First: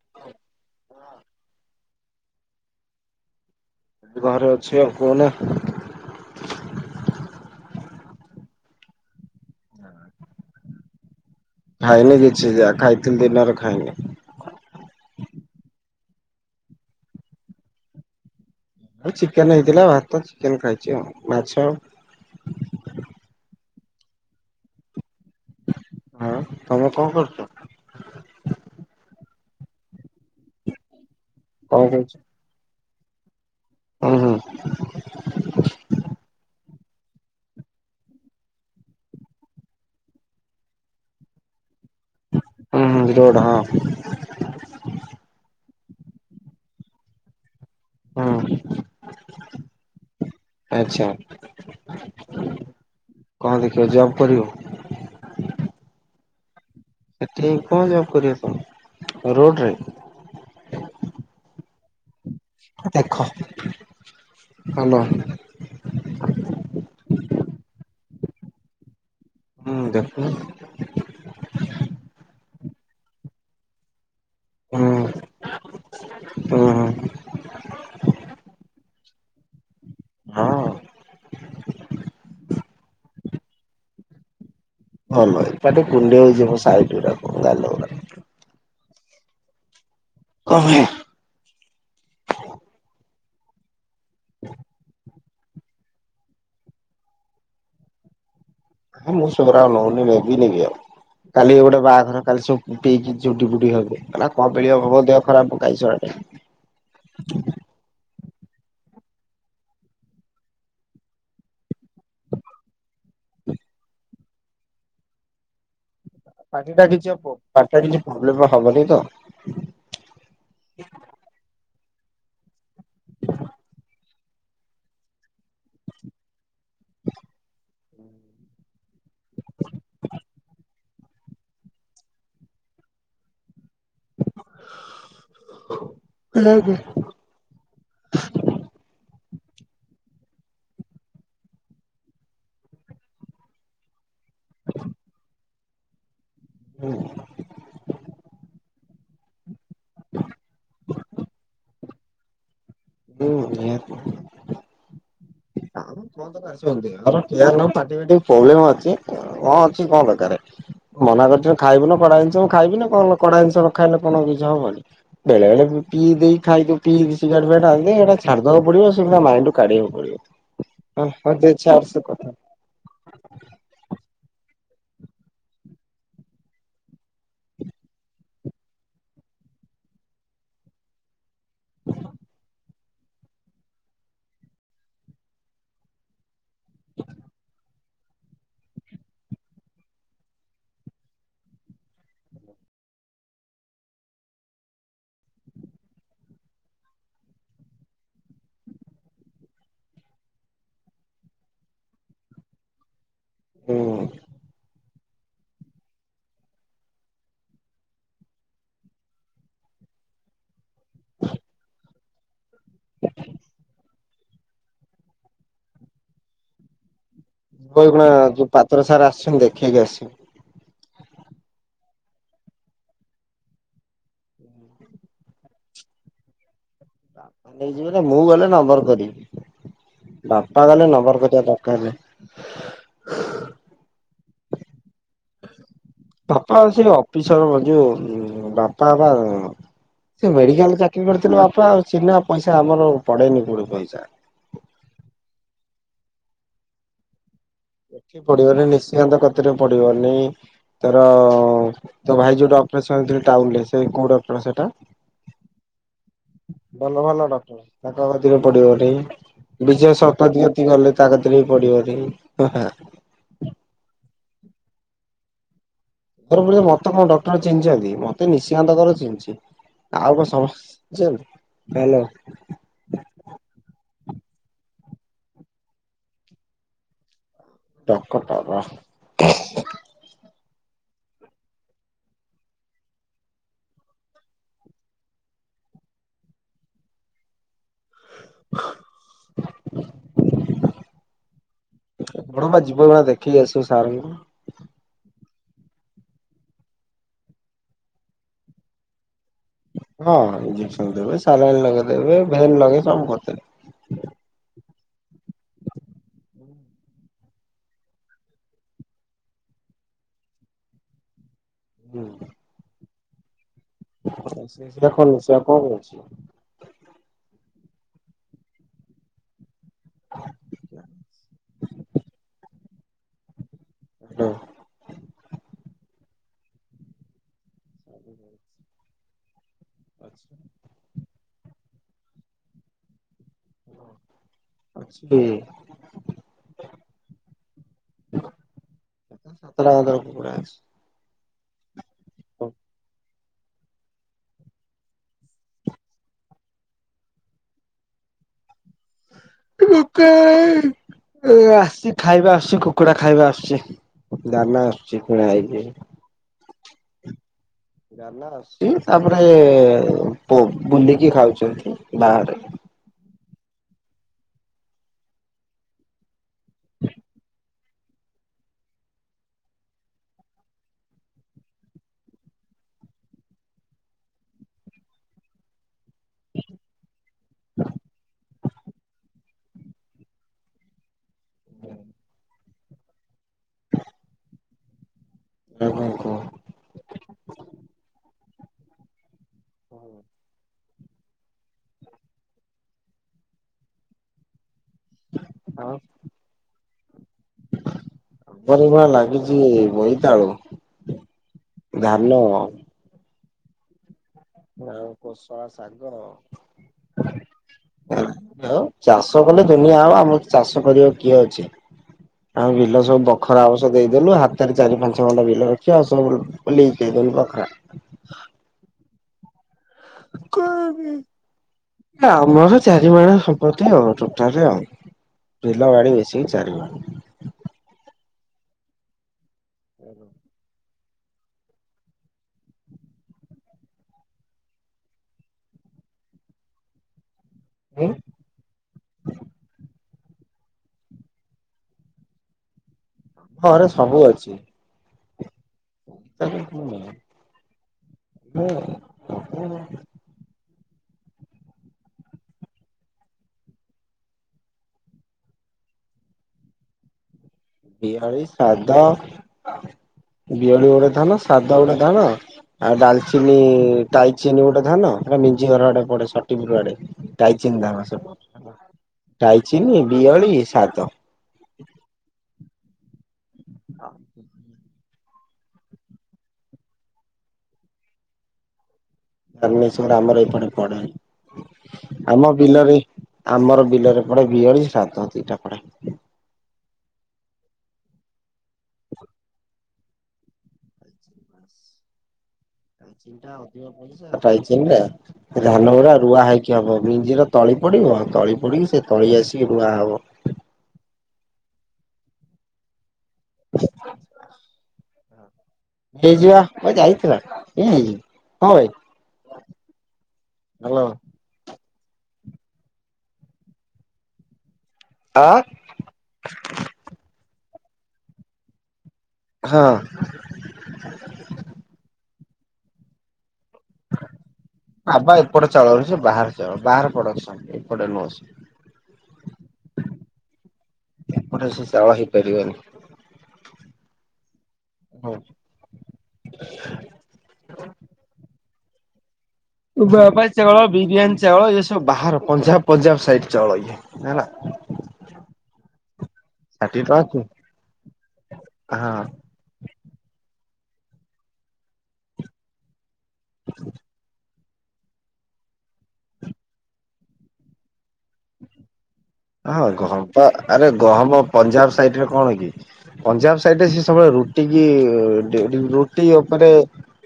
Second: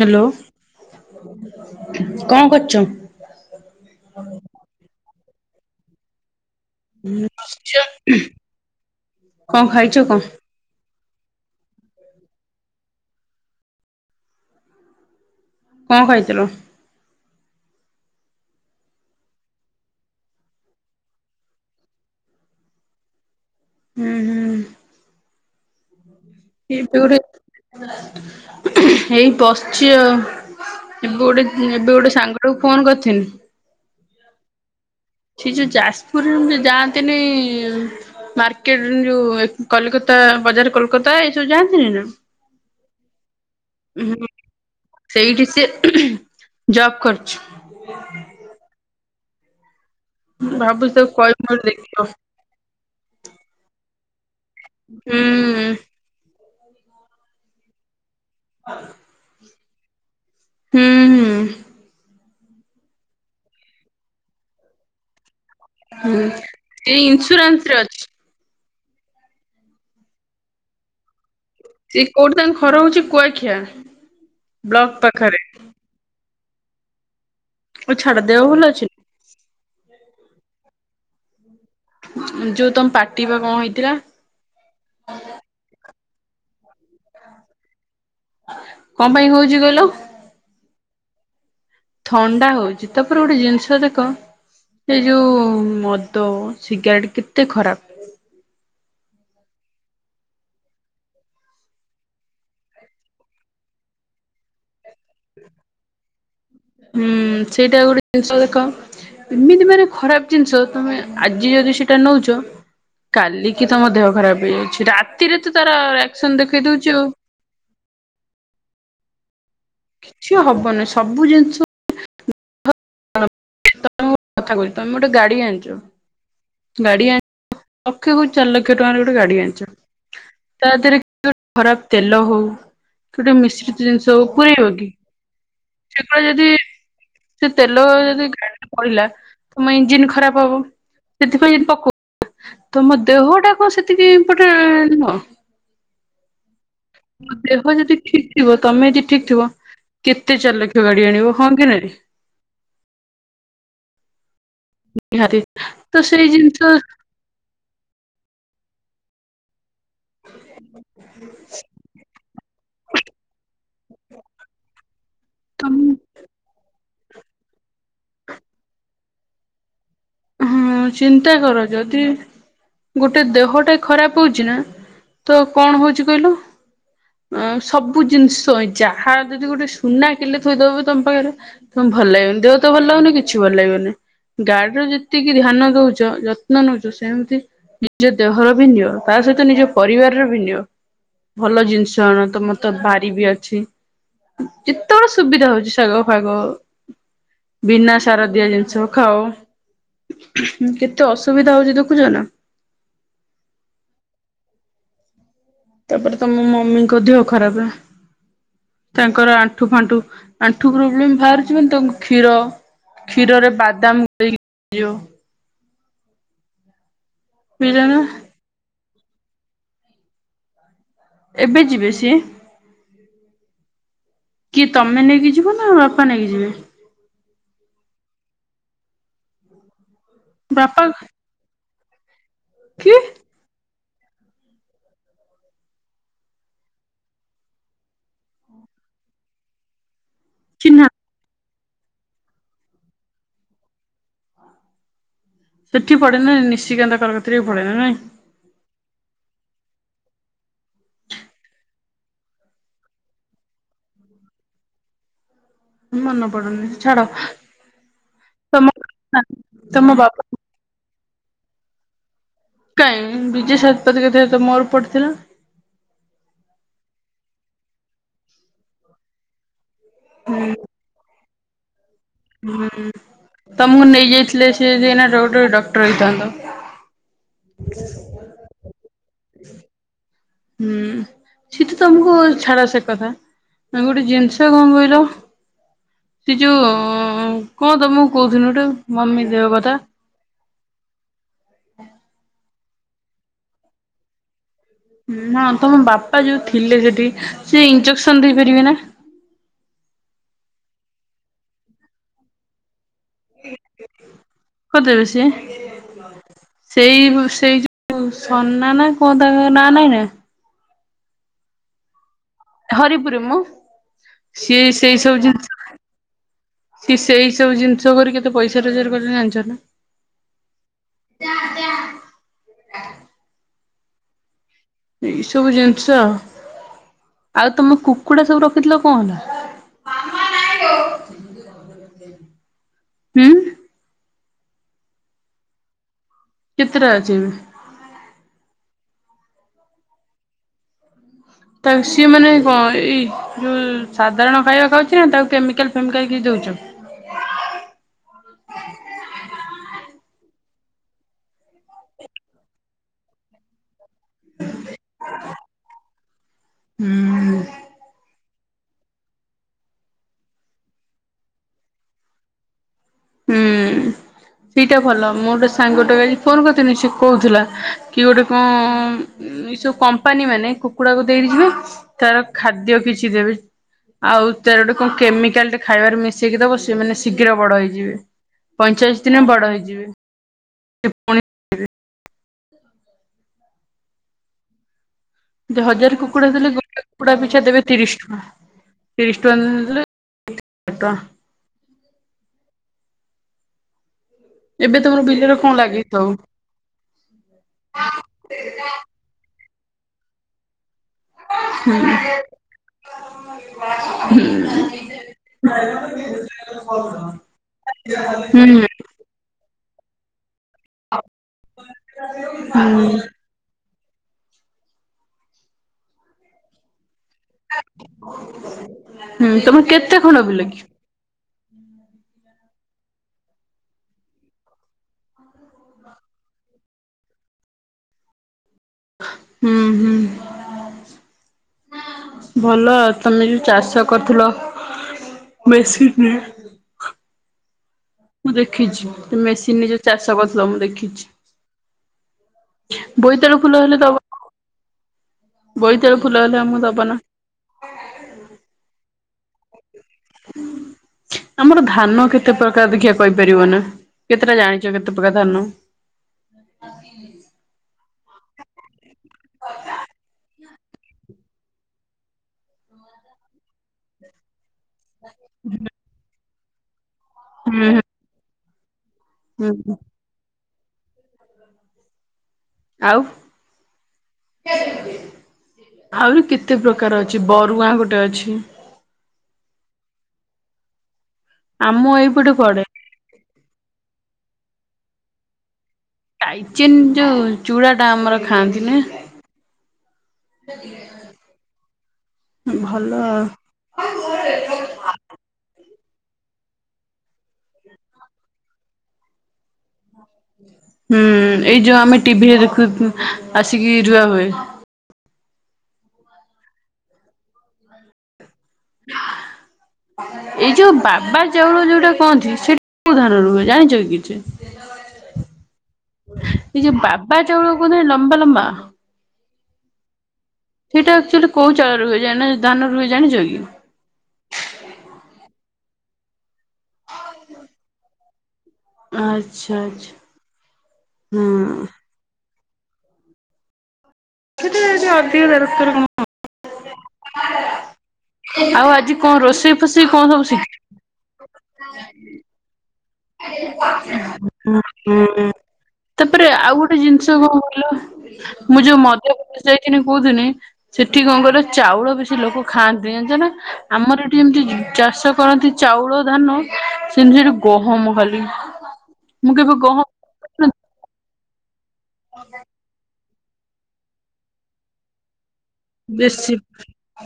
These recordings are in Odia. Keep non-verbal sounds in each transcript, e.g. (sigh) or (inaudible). ହ୍ୟାଲୋ କଣ କରୁଛ? ଘରେ ଅଛି ଆଉ କହୁନ? (unintelligible) କଣ ଖାଇଛ କ? ଖାଇନି କିଛି ଯାହା ଖାଇଥିଲି ଦିନରେ ଖାଇନି। କ ଖାଇଥିଲ? ଆଉ ଚିକେନ ହେଇଥିଲା ଭାତ ଚିକେନ ଖାଇଛି ଆଉ ମାଛ ହୁଁ ହୁଁ। ଆଉ ଏବେ ଗୋଟେ ଏଇ ବସିଚି ଆଉ ଏବେ ଗୋଟେ ଏବେ କଣ କରୁଛ? ଗୋଟେ ସାଙ୍ଗଟାକୁ ଫୋନ କରିଥିଲି। ହୁଁ ହୁଁ। ସେ ଯୋଉ ଯାଜପୁରରୁ ଯାଆନ୍ତିନି ମାର୍କେ ଯୋଉ କଲିକତା ବଜାର କୋଲକାତା ଏସବୁ ଯାଆନ୍ତିନି ନା? ହୁଁ ହୁଁ ରୋଡ ହଁ। ହୁଁ ସେଇଠି ସେ ଜବ୍ କରୁଛୁ। ହୁଁ। ଭାବୁଛି ଆଚ୍ଛା ତାକୁ କହିବି ଗୋଟେ ଦେଖିବ। କଣ ଦେଖିବ ଜବ୍ କରିବ? ହୁଁ। ଏଠିକି କଣ ଯବ କରିବ କ ରୋଡ ରେ? ହୁଁ ହୁଁ। ଦେଖ ହାଲୋ। ହୁଁ ସେ ଇନ୍ସୁରାନ୍ସ ରେ ଅଛି। ହୁଁ ଦେଖୁନୁ। ସେିଏ କୋଉଠି ତାଙ୍କ ଘର ହଉଛି କୁଆଖିଆ। ବ୍ଲକ ପାଖରେ ହଁ ଓହୋ। ଛାଡ ଦେହ ଭଲ ଅଛି। ହଁ। ଯୋଉ ତମେ ପାଟି ବା କଣ ହେଇଥିଲା। ହଁ ନଁ ପାଟେ ବୁଲିବାକୁ ହଉଛି (unintelligible) କଣ ପାଇଁ ହଉଛି କହିଲ। କଣ (inaudible) ଥଣ୍ଡା ହଉଛି ତାପରେ ଗୋଟେ ଜିନିଷ ଦେଖ। ହ ଏ ଯେଉଁ ମଦ ସିଗାରେଟ୍ କେତେ ଖରାପ। ମୁଁ ସେଗୁଡା ନେଇଉନି ନେବିନିବି ଆଉ। କାଲି ଗୋଟେ ବାହାଘର କାଲି ସବୁ ପେଇକି ଚଝୁଡି ବୁ ହବ ହେଲା କଣ ମିଳିଆ ହବ ଦେ ହୁଁ ସେଇଟା ଗୋଟେ ଜିନିଷ ଦେଖ ଏମିତି ମାନେ ଖରାପ ଜିନିଷ ତମେ ଆଜି ଯଦି ସେଟା ନଉଛ। କାଲି କିି ତମ ଦେହ ଖରାପ ହେଇଯାଉଛି ରାତିରେ ତ ତାର ରିଆକ୍ସନ ଦେଖେଇ ପାଣି ଟା ଦଉଛି ଆଉ କିଛି ପାଣିଟା କିଛି ପ୍ରୋବ୍ଲେମ ହବନି ତ। କିଛି ହବନି ସବୁ ଜିନିଷ ତମେ କଥା କହୁଛ ତମେ ଗୋଟେ ଗାଡି ଆଣିଛ। ଗାଡି ଆଣି ଲକ୍ଷ କ ଚାର ଲକ୍ଷ ଟଙ୍କାରେ ଗୋଟେ ଗାଡି ଆଣିଛ ତା ଦେହରେ ଗୋଟେ ଖରାପ ତେଲ ହଉ ଗୋଟେ ମିଶି ଜିନିଷ ପୁରଇବ କି ସେଗୁଡ ଯଦି ସେ ତେଲ ଯଦି ଗାଡିରେ ପଡିଲା ତମ ଇଞ୍ଜିିନ ଖରାପ ହବ। ସେଥିପାଇଁ ପକଉ ତମ ଦେହଟା କଣ ସେତିକିଇଟା ନୁହ। ହଁ। ହୁଁ। ଦେହ ଯଦି ଠିକ ଥିବ ତମେ ଯଦି ଠିକ ଥିବ କେତେ ଚାର ଲକ୍ଷ ଗାଡି ଆଣିବ ହଁ କି ନାହିଁ। ହୁଁ ନିତି (unintelligible) ନିହାତି ତ ସେଇ ଜିନିଷ କଣ ଦରଟି ପ୍ରବ୍ଲେମ୍ ଅଛି କଣ ଅଛି କଣ ଦରକାର। ମନା କରିଛ ଖାଇବୁ ନା କଡା ଜିନିଷ ମୁ ଖାଇବି କଣ କଡା ଜିନିଷ ନ ଖାଇଲେ କଣ କିଛି ହବନି। ତମ ବେଳେବେଳେ ପିଇ ଦେଇ ଖାଇଦି ସିଗାରେଟ ଫିଗାରେଟ ସେଟା ଛାଡିଦବାକୁ ପଡିବ ମାଇଣ୍ଡୁ କାଢେଇ ଦେବାକୁ ପଡିବ। ହଁ ହଁ ଚିନ୍ତା ଦେ କର ଛାଡ ସେ ଯଦି କଥା ଗୋଟେ ଦେହଟା ଖରାପ ହଉଛି ନା ତ କଣ ହଉଛି କହିଲ। ଅ ସବୁ ଜିନିଷ ଯାହା ଯଦି ଗୋଟେ ସୁନା କିଣିଲେ ଥୋଇଦବ ତମ ପାଖରେ ତେ ଭଲ ଲାଗିବନି ଦେହ ତ ଭଲ ଲାଗୁନି କିଛି ଭଲ ଲାଗିବନି ଗାଡିର ଯଦି ଏତିକି ଧ୍ୟାନ ଦଉଛ ଯତ୍ନ ନଉଛ ସେମିତି ନିଜ ଦେହର ବି ନିଅ ତା ସହିତ ନିଜ ପରିବାରର ବି ନିଅ। ଭଲ ଜିନିଷଣ ତ ମତେ ବାଡ଼ି ବି ଅଛି। ଯେତେବେଳେ ସୁବିଧା ହଉଛି ଶାଗ ଫାଗ। ଭିନା ଶାରଦିଆ ନିମଷ ଖାଅ। କେତେ ଅସୁବିଧା ହଉଛି ଦେଖୁଛ ନା। ହୁଁ। ତାପରେ ତମ ମମିଙ୍କ ଦେହ ଖରାପ ତାଙ୍କର ଆଣ୍ଠୁ ଫାଣ୍ଠୁ। ଆଣ୍ଠୁ ପ୍ରୋବ୍ଲେମ ବାହାରୁଛିିବି ତା କ୍ଷୀର କ୍ଷୀରରେ ବାଦାମ ଦେଇଦିଅ। ବୁଝିଲ କ ନା ଯୋଉ ପାତ୍ର ସାର ଆସିଛନ୍ତି ଦେଖେଇକି ଆସି। ଏବେ ଯିବେ ସିଏ। କିଏ ତମେ ନେଇକି ଯିବ ନା ବାପା ନେଇକି ଯିବେ। ବାପା ନେଇଯିବ ମୁଁ ଗଲେ ନମ୍ବର କରିବି। ବାପା ଗଲେ ନମ୍ବର କରିବା ଦରକାର ହେଲେ। କିଏ? ବାପା ସେ ଅଫିସର ଯୋଉ ବାପା ବାବା ସେ ମେଡିକାଲରେ ଚିହ୍ନା ଚାକିରି କରିଥିଲେ ବାପା ଆଉ, ଚିହ୍ନା ପଇସା ଆମର ପଡେନି କୋଉଠି ପଇସା। ସିଠି ପଡେନା ନିସିକାନ୍ତ (unintelligible) ବି ପଡେ ନା ନାଇଁ? ଏଠି ପଡିବନି ନିଶିକାନ୍ତ କତିରେ ପଡିବନି। ତାର ତୋ ଭାଇ ଯୋଉଟି ଅପରେସନ ହେଇଥିଲେ, ଟାଉନରେ ସେ କୋଉ ଡକ୍ଟର ସେଇଟା? ମନେ ପଡୁନି ଛାଡ ଭଲ ଭଲ ଡକ୍ଟର ତାଙ୍କ କତିରେ ତମ ପଡିବନେଇ, ତମ ବିଜୟ ବାପା ଶତପଥୀ ଗଲେ ତା କତିରେ ବି ପଡିବନେଇ। ହାଁ କାଇଁ ବିଜୟ ଶତପଥୀ କତିରେ ତ ମୋର ପଡିଥିଲା। (unintelligible) ମତେ କଣ ଡକ୍ଟର ଚିହ୍ନିଛନ୍ତି, ମତେ ନିଶିକାନ୍ତ କର ଚିହ୍ନିଚି। ଆଉ କଣ ସମ (unintelligible) ହ୍ୟାଲୋ। ହୁଁ ତମକୁ ନେଇଯାଇଥିଲେ ସେ ଯେ ଏଇନା ଡକ୍ଟର, ଡକ୍ଟର ହେଇଥାନ୍ତ। ଡକଟର ହୁଁ ସିଏ ତ ତମକୁ ଛାଡ ସେ କଥା। ଆ ଗୋଟେ ଜିନିଷ କଣ କହିଲ? ସେ ଯୋଉ କଣ ତମକୁ କହୁଥିଲି ଗୋ, ମମି ଦେହ କଥା ବଡ ମା ଯିବ ବା ଦେଖେଇ ଆସିବ ସାର୍ ଙ୍କୁ। ହଁ ତମ ବାପା ଯୋଉ ଥିଲେ ସେଠି, ସେ ଇଞ୍ଜେକ୍ସନ ଦେଇପାରିବେ ନା? ହଁ ଇଜେକ୍ସନ ଦେବେ, ସାଲାଇନ୍ ଲଗେଇଦେବେ, ଭେନ୍ ଲଗେଇ ସବୁ କରିଦେବେ। କରିଦେବେ ସିଏ? ସେଇ ସେଇ ଯୋଉ ସନା ନା କଣ ତାଙ୍କ ନାଁ ନାଇଁ ନା? ହୁଁ। ହରିପୁରରେ ମ, ସିଏ ସେଟା ସେଇ କଣ ସବୁ ସେଟା ଜିନିଷ କଣ କରୁଛି ସିଏ ସେଇ ସବୁ ଜିନିଷ କରି, କେତେ ପଇସା ରୋଜଗାର କରୁଚନ୍ତି ଜାଣିଛ ନା? ହ୍ୟାଲୋ। ଏଇ ସବୁ ଜିନିଷ, ଆଉ ତମେ କୁକୁଡା ସବୁ ରଖିଥିଲ କଣ ହେଲା? ହୁଁ। ଅଛି। କେତେଟା ଅଛି ଏବେ? ସାତଟା ମାତ୍ର କୁକୁଡ଼ା ଅଛି। ତାହେଲେ ସିଏ ମାନେ କଣ, ଏଇ ଯୋଉ ସାଧାରଣ ଖାଇବା ଖାଉଛି, ନା ତାକୁ କେମିକାଲ ଫେମିକାଲ କିଛି ଦଉଚ? (unintelligible) ଆସିଛି ଖାଇବା ଆସୁଛି କୁକୁଡା ଖାଇବା ଆସୁଛି। ଦାନା ଆସୁଛି କିଣା ହେଇକିରି। ହୁଁ। ଦାନା ଆସୁଛି, ତାପରେ ବୁଲିକି ଖାଉଛନ୍ତି ବାହାରେ। ହୁଁ ସେଇଟା ଭଲ, ମୁଁ ଗୋଟେ ସାଙ୍ଗଟାକୁ ଆଜି ଫୋନ କରିଥିଲି ସେ କହୁଥିଲା କି ଗୋଟେ କଣ, ଏ ସବୁ କମ୍ପାନୀ ମାନେ କୁକୁଡାକୁ ଦେଇକି ଯିବେ ତାର ଖାଦ୍ୟ କିଛି ଦେବେ, ଆଉ ତାର ଗୋଟେ କଣ କେମିକାଲ୍ ଟେ ଖାଇବାରେ ମିଶେଇକି ଦବ, ସେମାନେ ଶୀଘ୍ର ବଡ ହେଇଯିବେ ପଇଁଚାଳିଶ ଦିନେ ବଡ ହେଇଯିବେ। ପୁଣି (unintelligible) ଯଦି ଆଉ ହଜାର କୁକୁଡ଼ା ଦେଲେ, ଗୋଟେ କୁକୁଡା ପିଛା ଦେବେ ତିରିଶ ଟଙ୍କା। ତିରିଶ ଟଙ୍କା ଦେଲେ (unintelligible) ଏବେ ତମର ବିଲରେ କଣ ଲାଗିଚି ସବୁ? ଆମର ବା ଲାଗିଛି ବୋଇତାଳୁ ଧାନ ଆଉ ହୁଁ- ହୁଁ। ତାପରେ କୋଶଳା ଶାଗ ଆଉ ହୁଁ (unintelligible) ଚାଷ କଲେ ଦୁନିଆ ହବ ଆମର ଚାଷ କରିବାକୁ କିଏ ଅଛି ଆମ ବିଲ ସବୁ ବ ଖରା ଆମର ସବୁ ଦେଇଦେଲୁ ହାତରେ ଚାରି ପାଞ୍ଚ ଖଣ୍ଡ ବିଲ ରଖି ଆଉ ସବୁ ନେଇ ଦେଇଦେଲୁ ବଖରା। ହୁଁ ତମ କରି ଆମର ଚାରି ମାଣ ସମ୍ପତ୍ତି ଆଉ ଟୋଟାଲି ଆଉ। ବିଲ ବାଡ଼ି ମିଶିକି ଚାରିଗୁ ହୁଁ ହୁଁ। ଭଲ ତମେ ଯୋଉ ଚାଷ କରିଥିଲ ମେସିନି। ହୁଁ। ମୁଁ ଦେଖିଚି ମେସିନରେ ଯୋଉ ଚାଷ କରୁଥିଲ ମୁଁ ଦେଖିଛି। ବୋଇତାଳୁ ଆମ ଫୁଲ ଘରେ ହେଲେ ଦବ ସବୁ ଅଛି। ବୋଇତାଳୁ ଫୁଲ ହେଲେ ଆମକୁ ଦବ ନା (unintelligible) (inaudible) ଆମର ଧାନ କେତେ ପ୍ରକାର ଦେଖିଆ କହିପାରିବ ନା କେତେଟା ଜାଣିଚ କେତେ ପ୍ରକାର ଧାନ? (inaudible) ବିହଳି, ସ୍ରାଦ ବିହଳି ଗୋଟେ ଧାନ ସାଦ ଗୋଟେ ଧାନ। ଆଉ ଡାଲଚିନି ଟାଇଚିନି ଗୋଟେ ଧାନ ସେଟା ନିଜ ଘରଆଡେ ପଡେ ଷଠୀପୁର ଆଡେ ହୁଁ ଟାଇଚିନି ଧାନ ସେ (inaudible) ହୁଁ ହୁଁ ଟାଇଚିନି, ବିହଳି, ସାଦ। ଆଉ। ହ ଆହୁରି କେତେ ପ୍ରକାର ଅଛି ବରୁଆଁ ଗୋଟେ ଅଛି। ଧବଳେଶ୍ଵର ଆମର ଏପଟେ ପଡେ ଏଇପଟେ ଆମ ପଡେ ବିଲରେ। ଆମର ବିଲରେ ପଡେ ବିହଳି, ଶ୍ରାଦ ଦିଟା ପଡେ। ଟାଇଚିନ୍ ଯୋଉ ଚୁଡ଼ାଟା ଆମର ଖାଆନ୍ତି ନା। (inaudible) ଟାଇଚିନ ଭଲ ଟା ଅଧିକ ପଇସା ଟାଇଚିନ ଟା। ଧାନ ଗୁଡା ରୁଆ ହେଇକି ହବ ମିଞ୍ଜିର ତଳି ପଡିବ ତଳି ପଡିକି ସେ ତଳି ଆସିକି ରୁଆ ହବ। ହୁଁ ଏଇ ଯୋଉ ଆମେ ଟିଭିରେ ଦେଖୁ ଉଁ ଆସିକି ରୁଆ ହୁଏ। ହେଇଯିବା ଏ ଯାଇଥିଲା କଣ ହେଇଚି। ଏଇ ଯୋଉ ହ୍ୟାଲୋ ବାବା ଚାଉଳ ଯୋଉଟା କହନ୍ତି ସେ କୋଉ ଧାନରୁ ହୁଏ ଜାଣିଚ କି କିଛି? ଆ। ଏଇ ଯୋଉ ବାବା ଚାଉଳ କୁହନ୍ତିନି ଲମ୍ବା ଲମ୍ବା। ହଁ। ସେଇଟା ଆକ୍ଚୁଆଲି କୋଉ ଚାଉଳ ରେ ହୁଏ ଯାନ ଧାନରୁ ହୁଏ ଜାଣିଚ କି? ନା ବା ଏପଟ ଚାଉଳ ନୁହେ ସେ ବାହାର ଚାଉଳ ବାହାର ପ୍ରଡକ୍ସନ ଏପଟେ ନୁହଁ ଆଚ୍ଛା ସିଏ। ଆଚ୍ଛା। ଏପଟେ ସେ ହୁଁ। ଚାଉଳ ହେଇପାରିବନି। (inaudible) ସେଟା ଟିକେ ଅଧିକ ଦରକାର କ ହ (inaudible) ଆଉ ଆଜି କଣ ରୋଷେଇ? ଫୋଷେଇ କଣ ସବୁ ବାପାଇ ଶିଖି ଚାଉଳ, ବିରିୟାନୀ ଚାଉଳ ଏଇ ସବୁ ବାହାର ପଞ୍ଜାବ। ପଞ୍ଜାବ ସାଇଡ ଚାଉଳ ଇଏ ହେଲା। ତାପରେ ଆଉ ଗୋଟେ ଷାଠିଏ ଟଙ୍କା ଜିନଷ କି କଣ କହିଲ ମୁଁ ଯୋଉ ହଁ ମଧ୍ୟ ପ୍ରଦେଶ ଯାଇଥିନି କୋଉଥିନି ସେଠି କଣ କହିଲ ଚାଉଳ ବେଶୀ ଲୋକ ଖାଆନ୍ତିନି ଜାଣିଚ ନା ଆମର ଏଠି ଯେମିତିି ଜୁ ଚାଷ କରନ୍ତି ଚାଉଳ, ଧାନ ସେମିତି ସେଠି ଗହମ ଖାଲି। ମୁଁ କେବେ ହଁ ଗହମ ପା ଆରେ ଗହମ ପଞ୍ଜାବ ସାଇଟ୍ ରେ କଣ କି। ପଞ୍ଜାବ ସାଇଡ୍ ରେ ସେ ସବୁବେଳେ ରୁଟି କି ଡେ ଡି ରୁଟି ବେଶୀ ଓପୋରେ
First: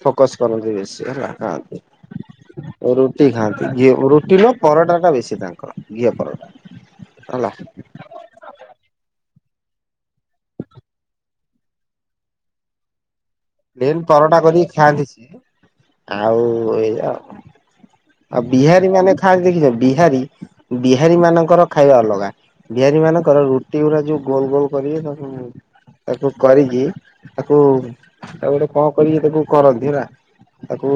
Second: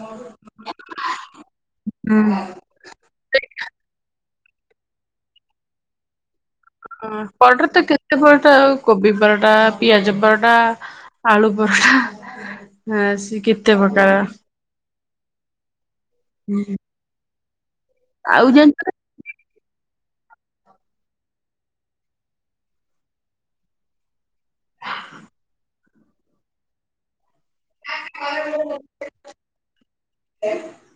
ଫୋକସ୍ କରନ୍ତି ବେଶୀ ହେଲା ଖାଆନ୍ତି। ରୁଟି ଖାଆନ୍ତି ଘିଉ ରୁଟି ନୁହ ପରଟା ଟା ବେଶୀ ତାଙ୍କର ଘିଅ ପରଟା। ଆ ହେଲା ପରଟା ରେ ତ କେ ତେ ପରଟା ଆଉ କୋବି ପରଟା, ପିଆଜ ପରଟା, ଆଳୁ ପରଟା, ଆ ସିକିପ- ଦେନ୍ ପରଟା କରିକି ଖାଆନ୍ତି ସିଏ, ଆଉ ଏଇଆ ଆଉ, ଆଉ ଜାଣିଛ ବିହାରୀ ନା ମାନେ ଦେଖିଛ ବିହାରୀ ବିହାରୀ ମାନଙ୍କର ଖାଇବା ଅଲଗା ବିହାରୀ ମାନଙ୍କର ରୁ ଟି ଗୁରା ଯୋଉ ଗୋଲ ଗୋଲ କରିକି ତାକୁ ତାକୁ କରିକି ତାକୁ ତାକୁ ଗୋଟେ କଣ କରିକି ତାକୁ କରନ୍ତି ହେଲା ତାକୁ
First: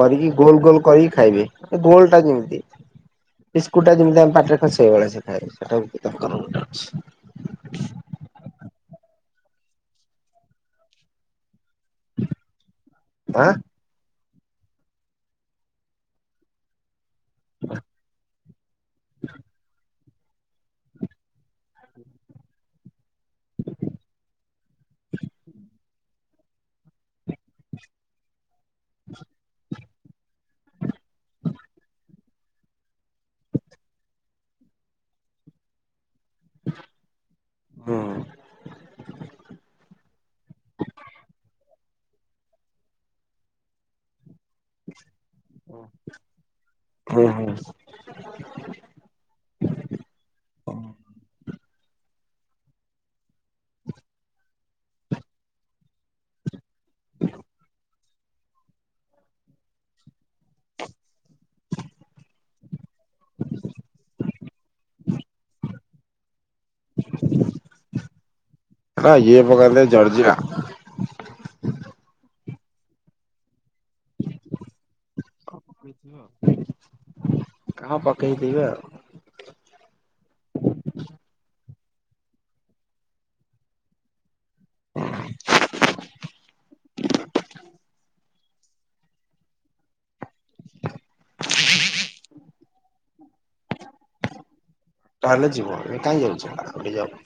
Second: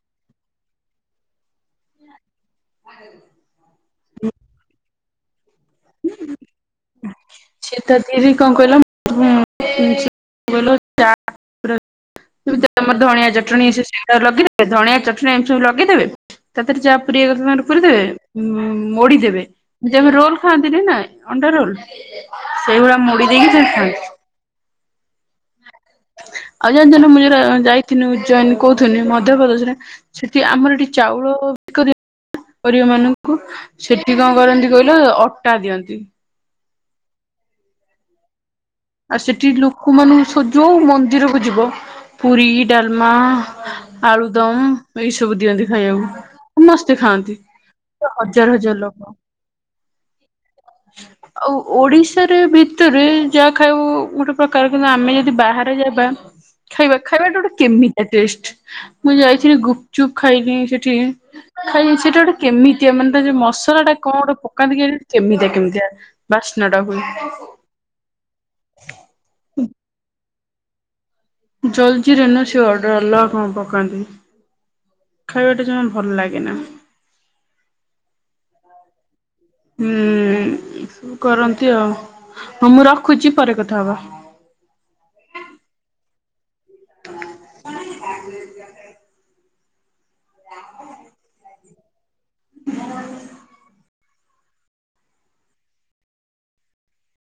କରିକି ଗୋଲ ଗୋଲ କରି ଖାଇବେ ଗୋଲ ଟା ଯେମିତି ବିସ୍କୁଟ ଟା ଯେମିତି ଆମେ ପାଟିରେ ଖାଉ ସେଇଭଳିଆ ସେମି ଥାଏ, ସେଟା ଗୋଟେ ତାଙ୍କର ରୁଲ୍ ସେ ଅଛି। ତା କଣ କହିଲ? (inaudible) ତମର ଧଣିଆ ଆଁ ଚଟଣି ସେ ଲଗେଇଦେବେ ଧଣିଆ ଚଟଣି ଏମିତି ସବୁ ଲଗେଇଦେବେ ତାପରେ ଯାହା ପୁରେଇ ବା କଥା ତାଙ୍କର ପୁରେଇ ଦେବେ ମୋଡିଦେବେ ଯେମିତି ଆମେ ରୋଲ ଖାଆନ୍ତି ନା ନାଇ ଅଣ୍ଡା ରୋଲ ସେଇଭଳିଆ ମୋଡ଼ି ଦେଇକି ସେମାନେ ଖାଆନ୍ତି। ଆଉ ଜାଣିଚନା ମୁଁ ଯାଇଥିଲି ଉଜ୍ଜୟିନି କହୁଥିଲି ମଧ୍ୟପ୍ରଦେଶରେ ସେଠି ଆମର ଏଠି ଚାଉଳ ଗରିବ ମାନଙ୍କୁ ସେଠି କଣ କରନ୍ତି କହିଲ ଅଟା ଦିଅନ୍ତି। ହୁଁ। ଆଉ ସେଠି ଲୋକୋମାନଙ୍କ ସହ ଯୋଉ ମନ୍ଦିରକୁ ଯିବ ପୁରୀ, ଡାଲମା ଆଳୁ ଦମ୍ ଏଇ ସବୁ ଦିଅନ୍ତି ଖାଇବାକୁ ସମସ୍ତେ ହୁଁ ଖାଆନ୍ତି। ହୁଁ ହଜାର ହଜାର ଲୋକ। ଆଉ ଓଡିଶାରେ ଭିତରେ ଯା ଖାଉ ଗୋଟେ ପ୍ରକାର କିନ୍ତୁ ଆମେ ଯଦି ବାହାରେ ଯିବା ଖାଇବା ଖାଇବାଟା ଗୋଟେ କେମିତି ଅଲଗା ଟେଷ୍ଟ୍। ମୁଁ ଯାଇଥିଲି ଗୁପଚୁପ୍ ଖାଇଲି ସେଠି ଖାଇ ସେଟା ଗୋଟେ କେମିତିଆ ମାନେ ତା ଯୋଉ ମସଲା ଟା କଣ ଗୋଟେ ପକାନ୍ତି କି କେମିତିଆ କେମିତିଆ ବାସ୍ନାଟା ହୁଏ। ହଁ ଇଏ ପଙ୍କାନ୍ତେ ଜଲଜିରା ଜଲ୍ ଜିରା ନୁହଁ ସେ ଅର୍ଡ଼ର ଅଲଗା କଣ ପକାନ୍ତି। ଖାଇବାଟା ଜମା ଭଲ ଲାଗେନା (inaudible) କଣ ପକେଇଥିବେ ଆଉ ହୁଁ ଉଁ କରନ୍ତି ଆଉ ହଁ ମୁଁ ରଖୁଛି ପରେ କଥା ହବା। (inaudible) (inaudible) ତାହେଲେ ଯିବ କାହିଁ ଯାଉଛ ଆଉ ଟିକେ ଯାଉ,